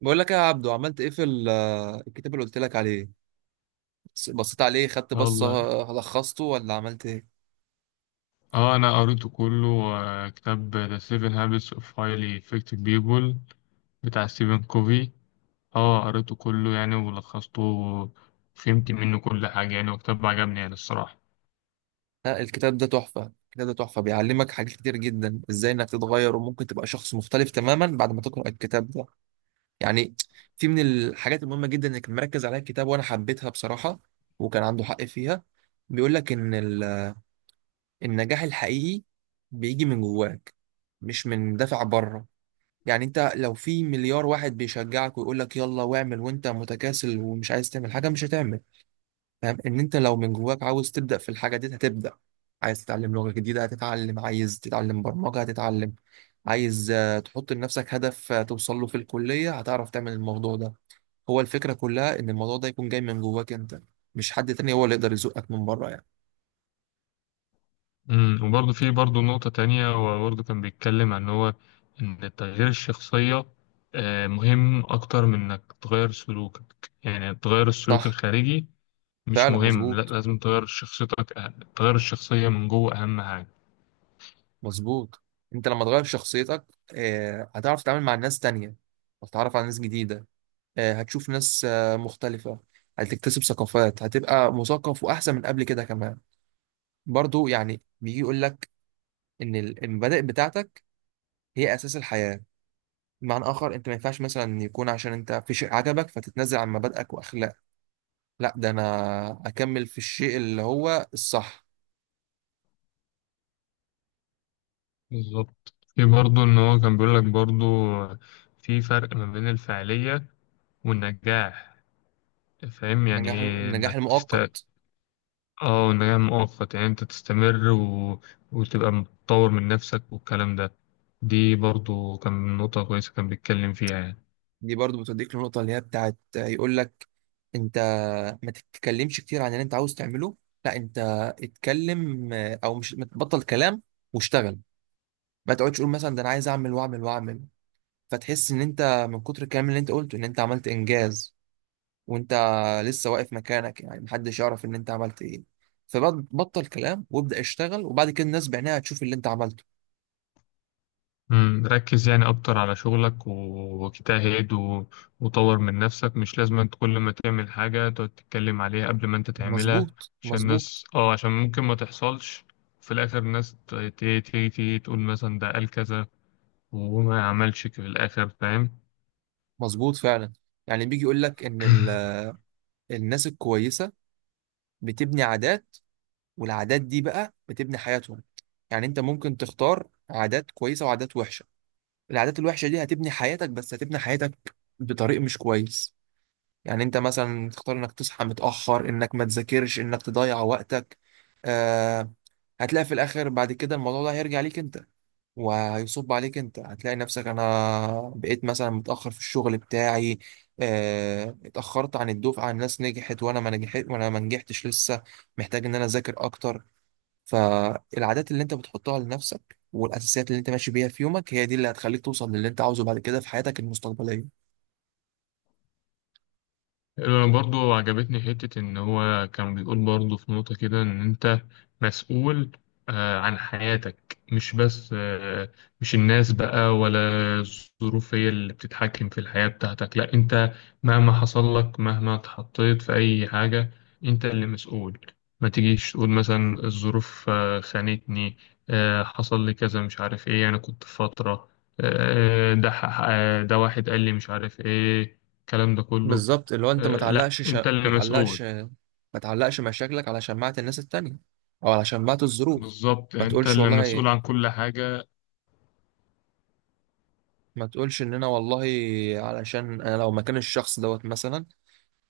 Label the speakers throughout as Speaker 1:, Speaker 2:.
Speaker 1: بقول لك إيه يا عبدو، عملت ايه في الكتاب اللي قلت لك عليه؟ بصيت عليه، خدت
Speaker 2: اه
Speaker 1: بصة.
Speaker 2: والله.
Speaker 1: لخصته ولا عملت ايه؟
Speaker 2: اه انا قريته كله، كتاب The Seven Habits of Highly Effective People بتاع ستيفن كوفي. اه قريته كله يعني ولخصته وفهمت منه كل حاجة يعني، وكتاب عجبني يعني الصراحة.
Speaker 1: لا، الكتاب ده تحفة، الكتاب ده تحفة، بيعلمك حاجات كتير جدا ازاي انك تتغير، وممكن تبقى شخص مختلف تماما بعد ما تقرأ الكتاب ده، يعني. في من الحاجات المهمة جدا انك مركز عليها الكتاب وانا حبيتها بصراحة، وكان عنده حق فيها. بيقول لك ان النجاح الحقيقي بيجي من جواك، مش من دافع بره. يعني انت لو في مليار واحد بيشجعك ويقول لك يلا واعمل، وانت متكاسل ومش عايز تعمل حاجه، مش هتعمل. فاهم ان انت لو من جواك عاوز تبدا في الحاجه دي هتبدا، عايز تتعلم لغه جديده هتتعلم، عايز تتعلم برمجه هتتعلم، عايز تحط لنفسك هدف توصل له في الكليه، هتعرف تعمل الموضوع ده. هو الفكره كلها ان الموضوع ده يكون جاي من جواك انت، مش حد تاني هو اللي يقدر يزقك من بره، يعني.
Speaker 2: وبرضه في برضه نقطة تانية، هو برضه كان بيتكلم عن ان تغيير الشخصية مهم اكتر من انك تغير سلوكك، يعني تغير السلوك
Speaker 1: صح.
Speaker 2: الخارجي مش
Speaker 1: فعلا،
Speaker 2: مهم، لا
Speaker 1: مظبوط
Speaker 2: لازم تغير شخصيتك أهم. تغير الشخصية من جوه اهم حاجة.
Speaker 1: مظبوط. انت لما تغير شخصيتك هتعرف تتعامل مع ناس تانية، هتتعرف على ناس جديدة، هتشوف ناس مختلفة، هتكتسب ثقافات، هتبقى مثقف وأحسن من قبل كده كمان. برضو يعني بيجي يقول لك إن المبادئ بتاعتك هي أساس الحياة. بمعنى آخر، أنت ما ينفعش مثلا يكون عشان أنت في شيء عجبك فتتنازل عن مبادئك وأخلاقك. لا، ده أنا أكمل في الشيء اللي هو الصح.
Speaker 2: بالظبط، في برضه إن هو كان بيقول لك برضه في فرق ما بين الفعالية والنجاح. فاهم يعني
Speaker 1: النجاح،
Speaker 2: إيه
Speaker 1: النجاح
Speaker 2: إنك
Speaker 1: المؤقت.
Speaker 2: آه النجاح مؤقت، يعني أنت تستمر وتبقى متطور من نفسك والكلام ده. دي برضه كان نقطة كويسة كان بيتكلم فيها يعني.
Speaker 1: دي برضو بتوديك للنقطة اللي هي بتاعت يقول لك انت ما تتكلمش كتير عن اللي انت عاوز تعمله. لا، انت اتكلم، او مش، ما تبطل كلام واشتغل. ما تقعدش تقول مثلا ده انا عايز اعمل واعمل واعمل، فتحس ان انت من كتر الكلام اللي انت قلته ان انت عملت انجاز وانت لسه واقف مكانك، يعني محدش يعرف ان انت عملت ايه. فبطل كلام وابدأ اشتغل، وبعد كده الناس بعينها هتشوف اللي انت عملته.
Speaker 2: ركز يعني أكتر على شغلك واجتهد وطور من نفسك. مش لازم أنت كل ما تعمل حاجة تقعد تتكلم عليها قبل ما أنت تعملها،
Speaker 1: مظبوط
Speaker 2: عشان
Speaker 1: مظبوط.
Speaker 2: الناس اه، عشان ممكن ما تحصلش، في الآخر الناس تيجي تقول مثلا ده قال كذا وما عملش في الآخر، فاهم؟
Speaker 1: مظبوط، فعلا. يعني بيجي يقول لك ان الناس الكويسة بتبني عادات، والعادات دي بقى بتبني حياتهم. يعني انت ممكن تختار عادات كويسة وعادات وحشة. العادات الوحشة دي هتبني حياتك، بس هتبني حياتك بطريق مش كويس. يعني انت مثلا تختار انك تصحى متأخر، انك ما تذاكرش، انك تضيع وقتك، آه هتلاقي في الاخر بعد كده الموضوع ده هيرجع ليك انت وهيصب عليك. انت هتلاقي نفسك، انا بقيت مثلا متأخر في الشغل بتاعي، اتأخرت عن الدفعة، الناس نجحت وانا ما نجحتش لسه، محتاج ان انا اذاكر اكتر. فالعادات اللي انت بتحطها لنفسك والاساسيات اللي انت ماشي بيها في يومك هي دي اللي هتخليك توصل للي انت عاوزه بعد كده في حياتك المستقبليه.
Speaker 2: أنا برضو عجبتني حتة إن هو كان بيقول برضو في نقطة كده إن أنت مسؤول عن حياتك، مش بس مش الناس بقى ولا الظروف هي اللي بتتحكم في الحياة بتاعتك، لا أنت، مهما حصل لك، مهما اتحطيت في أي حاجة، أنت اللي مسؤول. ما تجيش تقول مثلا الظروف خانتني، حصل لي كذا مش عارف إيه، أنا كنت في فترة، آه، آه، ده ح- آه، ده واحد قال لي مش عارف إيه الكلام ده كله.
Speaker 1: بالظبط، اللي هو انت ما
Speaker 2: لا
Speaker 1: تعلقش
Speaker 2: انت
Speaker 1: شا...
Speaker 2: اللي
Speaker 1: ما
Speaker 2: مسؤول.
Speaker 1: تعلقش ما تعلقش مشاكلك على شماعة الناس التانية او على شماعة الظروف.
Speaker 2: بالظبط
Speaker 1: ما
Speaker 2: انت
Speaker 1: تقولش
Speaker 2: اللي
Speaker 1: والله
Speaker 2: مسؤول عن كل حاجة.
Speaker 1: ما تقولش ان انا والله، علشان انا لو مكان الشخص دوت مثلا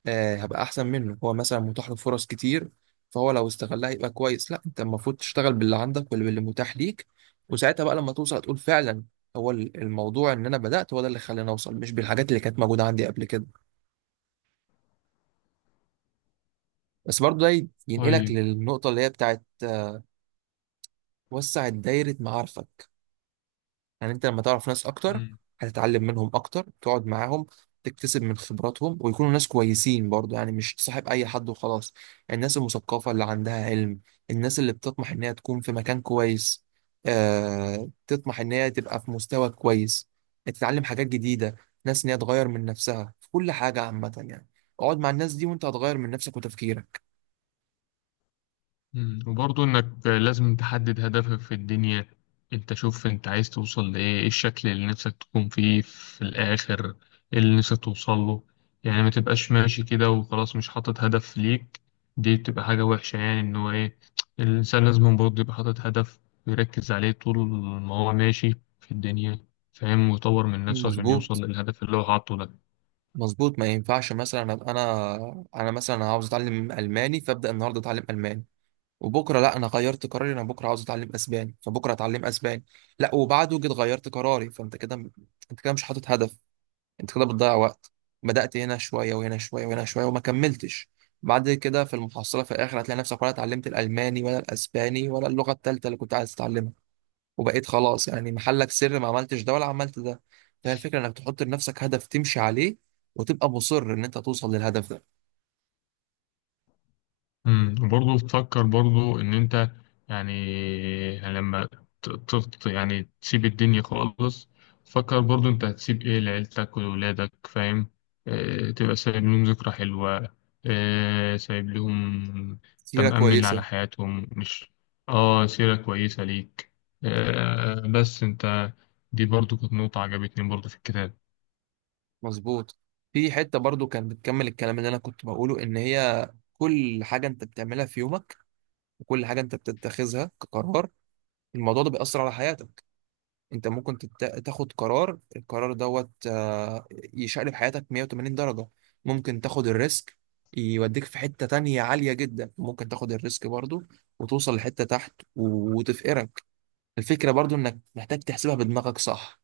Speaker 1: هبقى احسن منه، هو مثلا متاح له فرص كتير، فهو لو استغلها يبقى كويس. لا، انت المفروض تشتغل باللي عندك واللي باللي متاح ليك، وساعتها بقى لما توصل تقول فعلا هو الموضوع ان انا بدات، هو ده اللي خلاني اوصل، مش بالحاجات اللي كانت موجوده عندي قبل كده. بس برضه ده ينقلك
Speaker 2: طيب.
Speaker 1: للنقطه اللي هي بتاعت وسع دايره معارفك. يعني انت لما تعرف ناس اكتر
Speaker 2: مم.
Speaker 1: هتتعلم منهم اكتر، تقعد معاهم تكتسب من خبراتهم، ويكونوا ناس كويسين برضو، يعني مش تصاحب اي حد وخلاص. الناس المثقفة اللي عندها علم، الناس اللي بتطمح ان هي تكون في مكان كويس، تطمح ان هي تبقى في مستوى كويس، تتعلم حاجات جديدة، ناس ان هي تغير من نفسها في كل حاجة عامة، يعني اقعد مع الناس دي وانت هتغير من نفسك وتفكيرك.
Speaker 2: مم. وبرضه انك لازم تحدد هدفك في الدنيا. انت شوف انت عايز توصل لايه، ايه الشكل اللي نفسك تكون فيه في الاخر، ايه اللي نفسك توصل له. يعني ما تبقاش ماشي كده وخلاص مش حاطط هدف ليك، دي بتبقى حاجة وحشة. يعني ان هو ايه، الانسان لازم برضه يبقى حاطط هدف ويركز عليه طول ما هو ماشي في الدنيا، فاهم؟ ويطور من نفسه عشان يوصل
Speaker 1: مظبوط
Speaker 2: للهدف اللي هو حاطه ده.
Speaker 1: مظبوط. ما ينفعش مثلا ابقى انا مثلا عاوز اتعلم الماني، فابدا النهارده اتعلم الماني، وبكره لا انا غيرت قراري، انا بكره عاوز اتعلم اسباني، فبكره اتعلم اسباني، لا وبعده جيت غيرت قراري. فانت كده، انت كده مش حاطط هدف، انت كده بتضيع وقت، بدأت هنا شويه وهنا شويه وهنا شويه وما كملتش. بعد كده في المحصله في الاخر هتلاقي نفسك ولا اتعلمت الالماني ولا الاسباني ولا اللغه الثالثه اللي كنت عايز تتعلمها، وبقيت خلاص يعني محلك سر، ما عملتش ده ولا عملت ده. فهي الفكره انك تحط لنفسك هدف تمشي عليه وتبقى مصر ان انت توصل للهدف ده.
Speaker 2: وبرضه تفكر برضه ان انت، يعني لما ت- يعني تسيب الدنيا خالص، فكر برضه انت هتسيب ايه لعيلتك ولولادك، فاهم؟ اه تبقى سايب لهم ذكرى حلوة، اه سايب لهم، انت
Speaker 1: سيره
Speaker 2: مأمن على
Speaker 1: كويسه.
Speaker 2: حياتهم. مش اه سيرة كويسة ليك؟ اه بس انت، دي برضه كانت نقطة عجبتني برضه في الكتاب.
Speaker 1: مظبوط. في حتة برضو كانت بتكمل الكلام اللي أنا كنت بقوله إن هي كل حاجة أنت بتعملها في يومك وكل حاجة أنت بتتخذها كقرار، الموضوع ده بيأثر على حياتك. أنت ممكن تاخد قرار، القرار دوت يشقلب حياتك 180 درجة. ممكن تاخد الريسك يوديك في حتة تانية عالية جدا، ممكن تاخد الريسك برضو وتوصل لحتة تحت وتفقرك. الفكرة برضو إنك محتاج تحسبها بدماغك صح،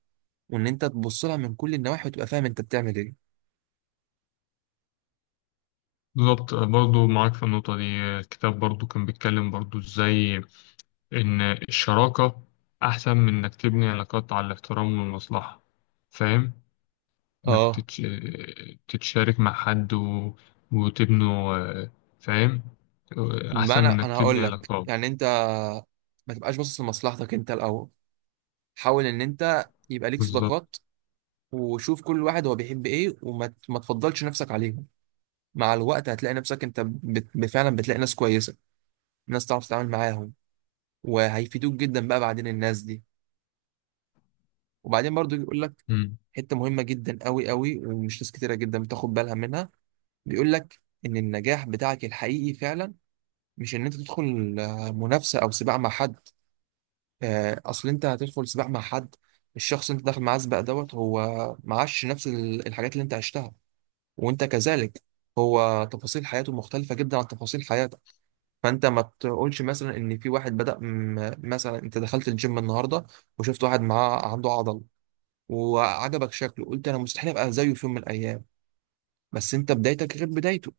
Speaker 1: وإن أنت تبص لها من كل النواحي وتبقى فاهم أنت بتعمل إيه.
Speaker 2: بالظبط برضه معاك في النقطة دي. الكتاب برضه كان بيتكلم برضه ازاي إن الشراكة أحسن من إنك تبني علاقات على الاحترام والمصلحة، فاهم؟ إنك
Speaker 1: اه،
Speaker 2: تتشارك مع حد وتبنوا آه، فاهم؟
Speaker 1: ما
Speaker 2: أحسن من
Speaker 1: انا
Speaker 2: إنك
Speaker 1: انا
Speaker 2: تبني
Speaker 1: هقول لك
Speaker 2: علاقات.
Speaker 1: يعني، انت ما تبقاش باصص لمصلحتك انت الاول، حاول ان انت يبقى ليك
Speaker 2: بالظبط.
Speaker 1: صداقات، وشوف كل واحد هو بيحب ايه، وما ت- ما تفضلش نفسك عليهم. مع الوقت هتلاقي نفسك انت فعلا بتلاقي ناس كويسه، ناس تعرف تتعامل معاهم وهيفيدوك جدا بقى بعدين الناس دي. وبعدين برضو يقول لك
Speaker 2: مم.
Speaker 1: حته مهمه جدا قوي قوي، ومش ناس كتيره جدا بتاخد بالها منها. بيقول لك ان النجاح بتاعك الحقيقي فعلا مش ان انت تدخل منافسه او سباق مع حد. اصل انت هتدخل سباق مع حد، الشخص اللي انت داخل معاه سباق دوت هو معاش نفس الحاجات اللي انت عشتها، وانت كذلك. هو تفاصيل حياته مختلفة جدا عن تفاصيل حياتك. فانت ما تقولش مثلا ان في واحد بدأ مثلا انت دخلت الجيم النهارده وشفت واحد معاه عنده عضل، وعجبك شكله، قلت انا مستحيل ابقى زيه في يوم من الايام. بس انت بدايتك غير بدايته،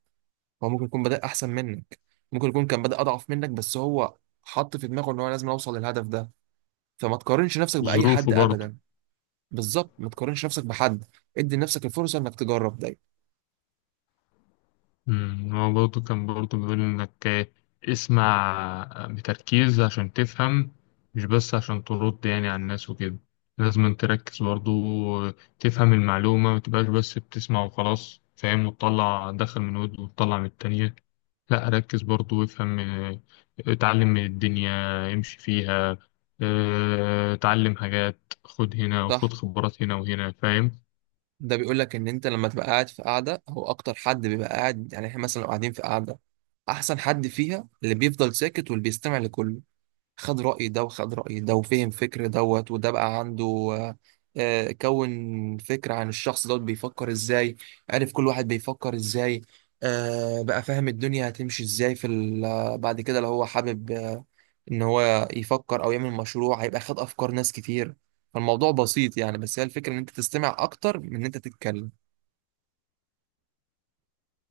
Speaker 1: هو ممكن يكون بدأ احسن منك، ممكن يكون كان بدأ اضعف منك بس هو حط في دماغه ان هو لازم اوصل للهدف ده. فما تقارنش نفسك بأي
Speaker 2: ظروفه
Speaker 1: حد
Speaker 2: برضه.
Speaker 1: ابدا. بالظبط، ما تقارنش نفسك بحد، ادي لنفسك الفرصه انك تجرب دايما.
Speaker 2: هو برضه كان برضه بيقول إنك اسمع بتركيز عشان تفهم، مش بس عشان ترد يعني على الناس وكده. لازم أن تركز برضه، تفهم المعلومة، متبقاش بس بتسمع وخلاص، فاهم؟ وتطلع دخل من ود وتطلع من التانية، لأ ركز برضه وافهم. اتعلم من الدنيا، امشي فيها، اتعلم حاجات، خد هنا
Speaker 1: صح.
Speaker 2: وخد خبرات هنا وهنا، فاهم؟
Speaker 1: ده بيقول لك ان انت لما تبقى قاعد في قعده، هو اكتر حد بيبقى قاعد، يعني احنا مثلا لو قاعدين في قعده احسن حد فيها اللي بيفضل ساكت واللي بيستمع لكله، خد رأي ده وخد رأي ده وفهم فكر دوت، وده بقى عنده آه، كون فكرة عن الشخص دوت بيفكر ازاي، عارف كل واحد بيفكر ازاي، بقى فاهم الدنيا هتمشي ازاي في بعد كده لو هو حابب ان هو يفكر او يعمل مشروع، هيبقى خد افكار ناس كتير. فالموضوع بسيط يعني، بس هي الفكرة ان انت تستمع اكتر من ان انت تتكلم.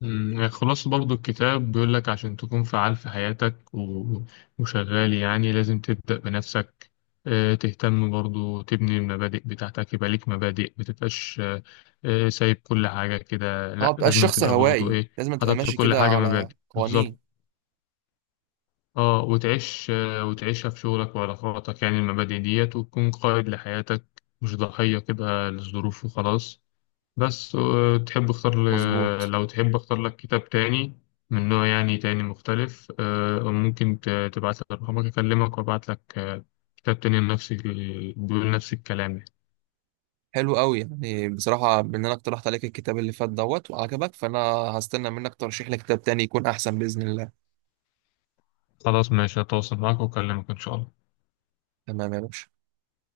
Speaker 2: خلاصة برضو الكتاب بيقول لك عشان تكون فعال في حياتك وشغال، يعني لازم تبدأ بنفسك، تهتم برضو تبني المبادئ بتاعتك، يبقى ليك مبادئ، متبقاش سايب كل حاجة كده،
Speaker 1: هو
Speaker 2: لأ
Speaker 1: بقى
Speaker 2: لازم
Speaker 1: الشخص
Speaker 2: تبقى برضو
Speaker 1: هوائي،
Speaker 2: إيه
Speaker 1: لازم تبقى
Speaker 2: حاطط
Speaker 1: ماشي
Speaker 2: لكل
Speaker 1: كده
Speaker 2: حاجة
Speaker 1: على
Speaker 2: مبادئ
Speaker 1: قوانين.
Speaker 2: بالظبط. اه وتعيش، وتعيشها في شغلك وعلاقاتك، يعني المبادئ ديت، وتكون قائد لحياتك مش ضحية كده للظروف وخلاص. بس
Speaker 1: مظبوط.
Speaker 2: لو تحب اختار لك كتاب تاني من نوع يعني تاني مختلف، ممكن تبعت لي رقمك اكلمك وابعت لك كتاب تاني نفس بيقول نفس الكلام.
Speaker 1: حلو قوي، يعني بصراحة بما ان انا اقترحت عليك الكتاب اللي فات دوت وعجبك، فانا هستنى منك ترشيح لي كتاب تاني يكون احسن بإذن الله.
Speaker 2: خلاص ماشي هتواصل معاك واكلمك ان شاء الله.
Speaker 1: تمام يا باشا.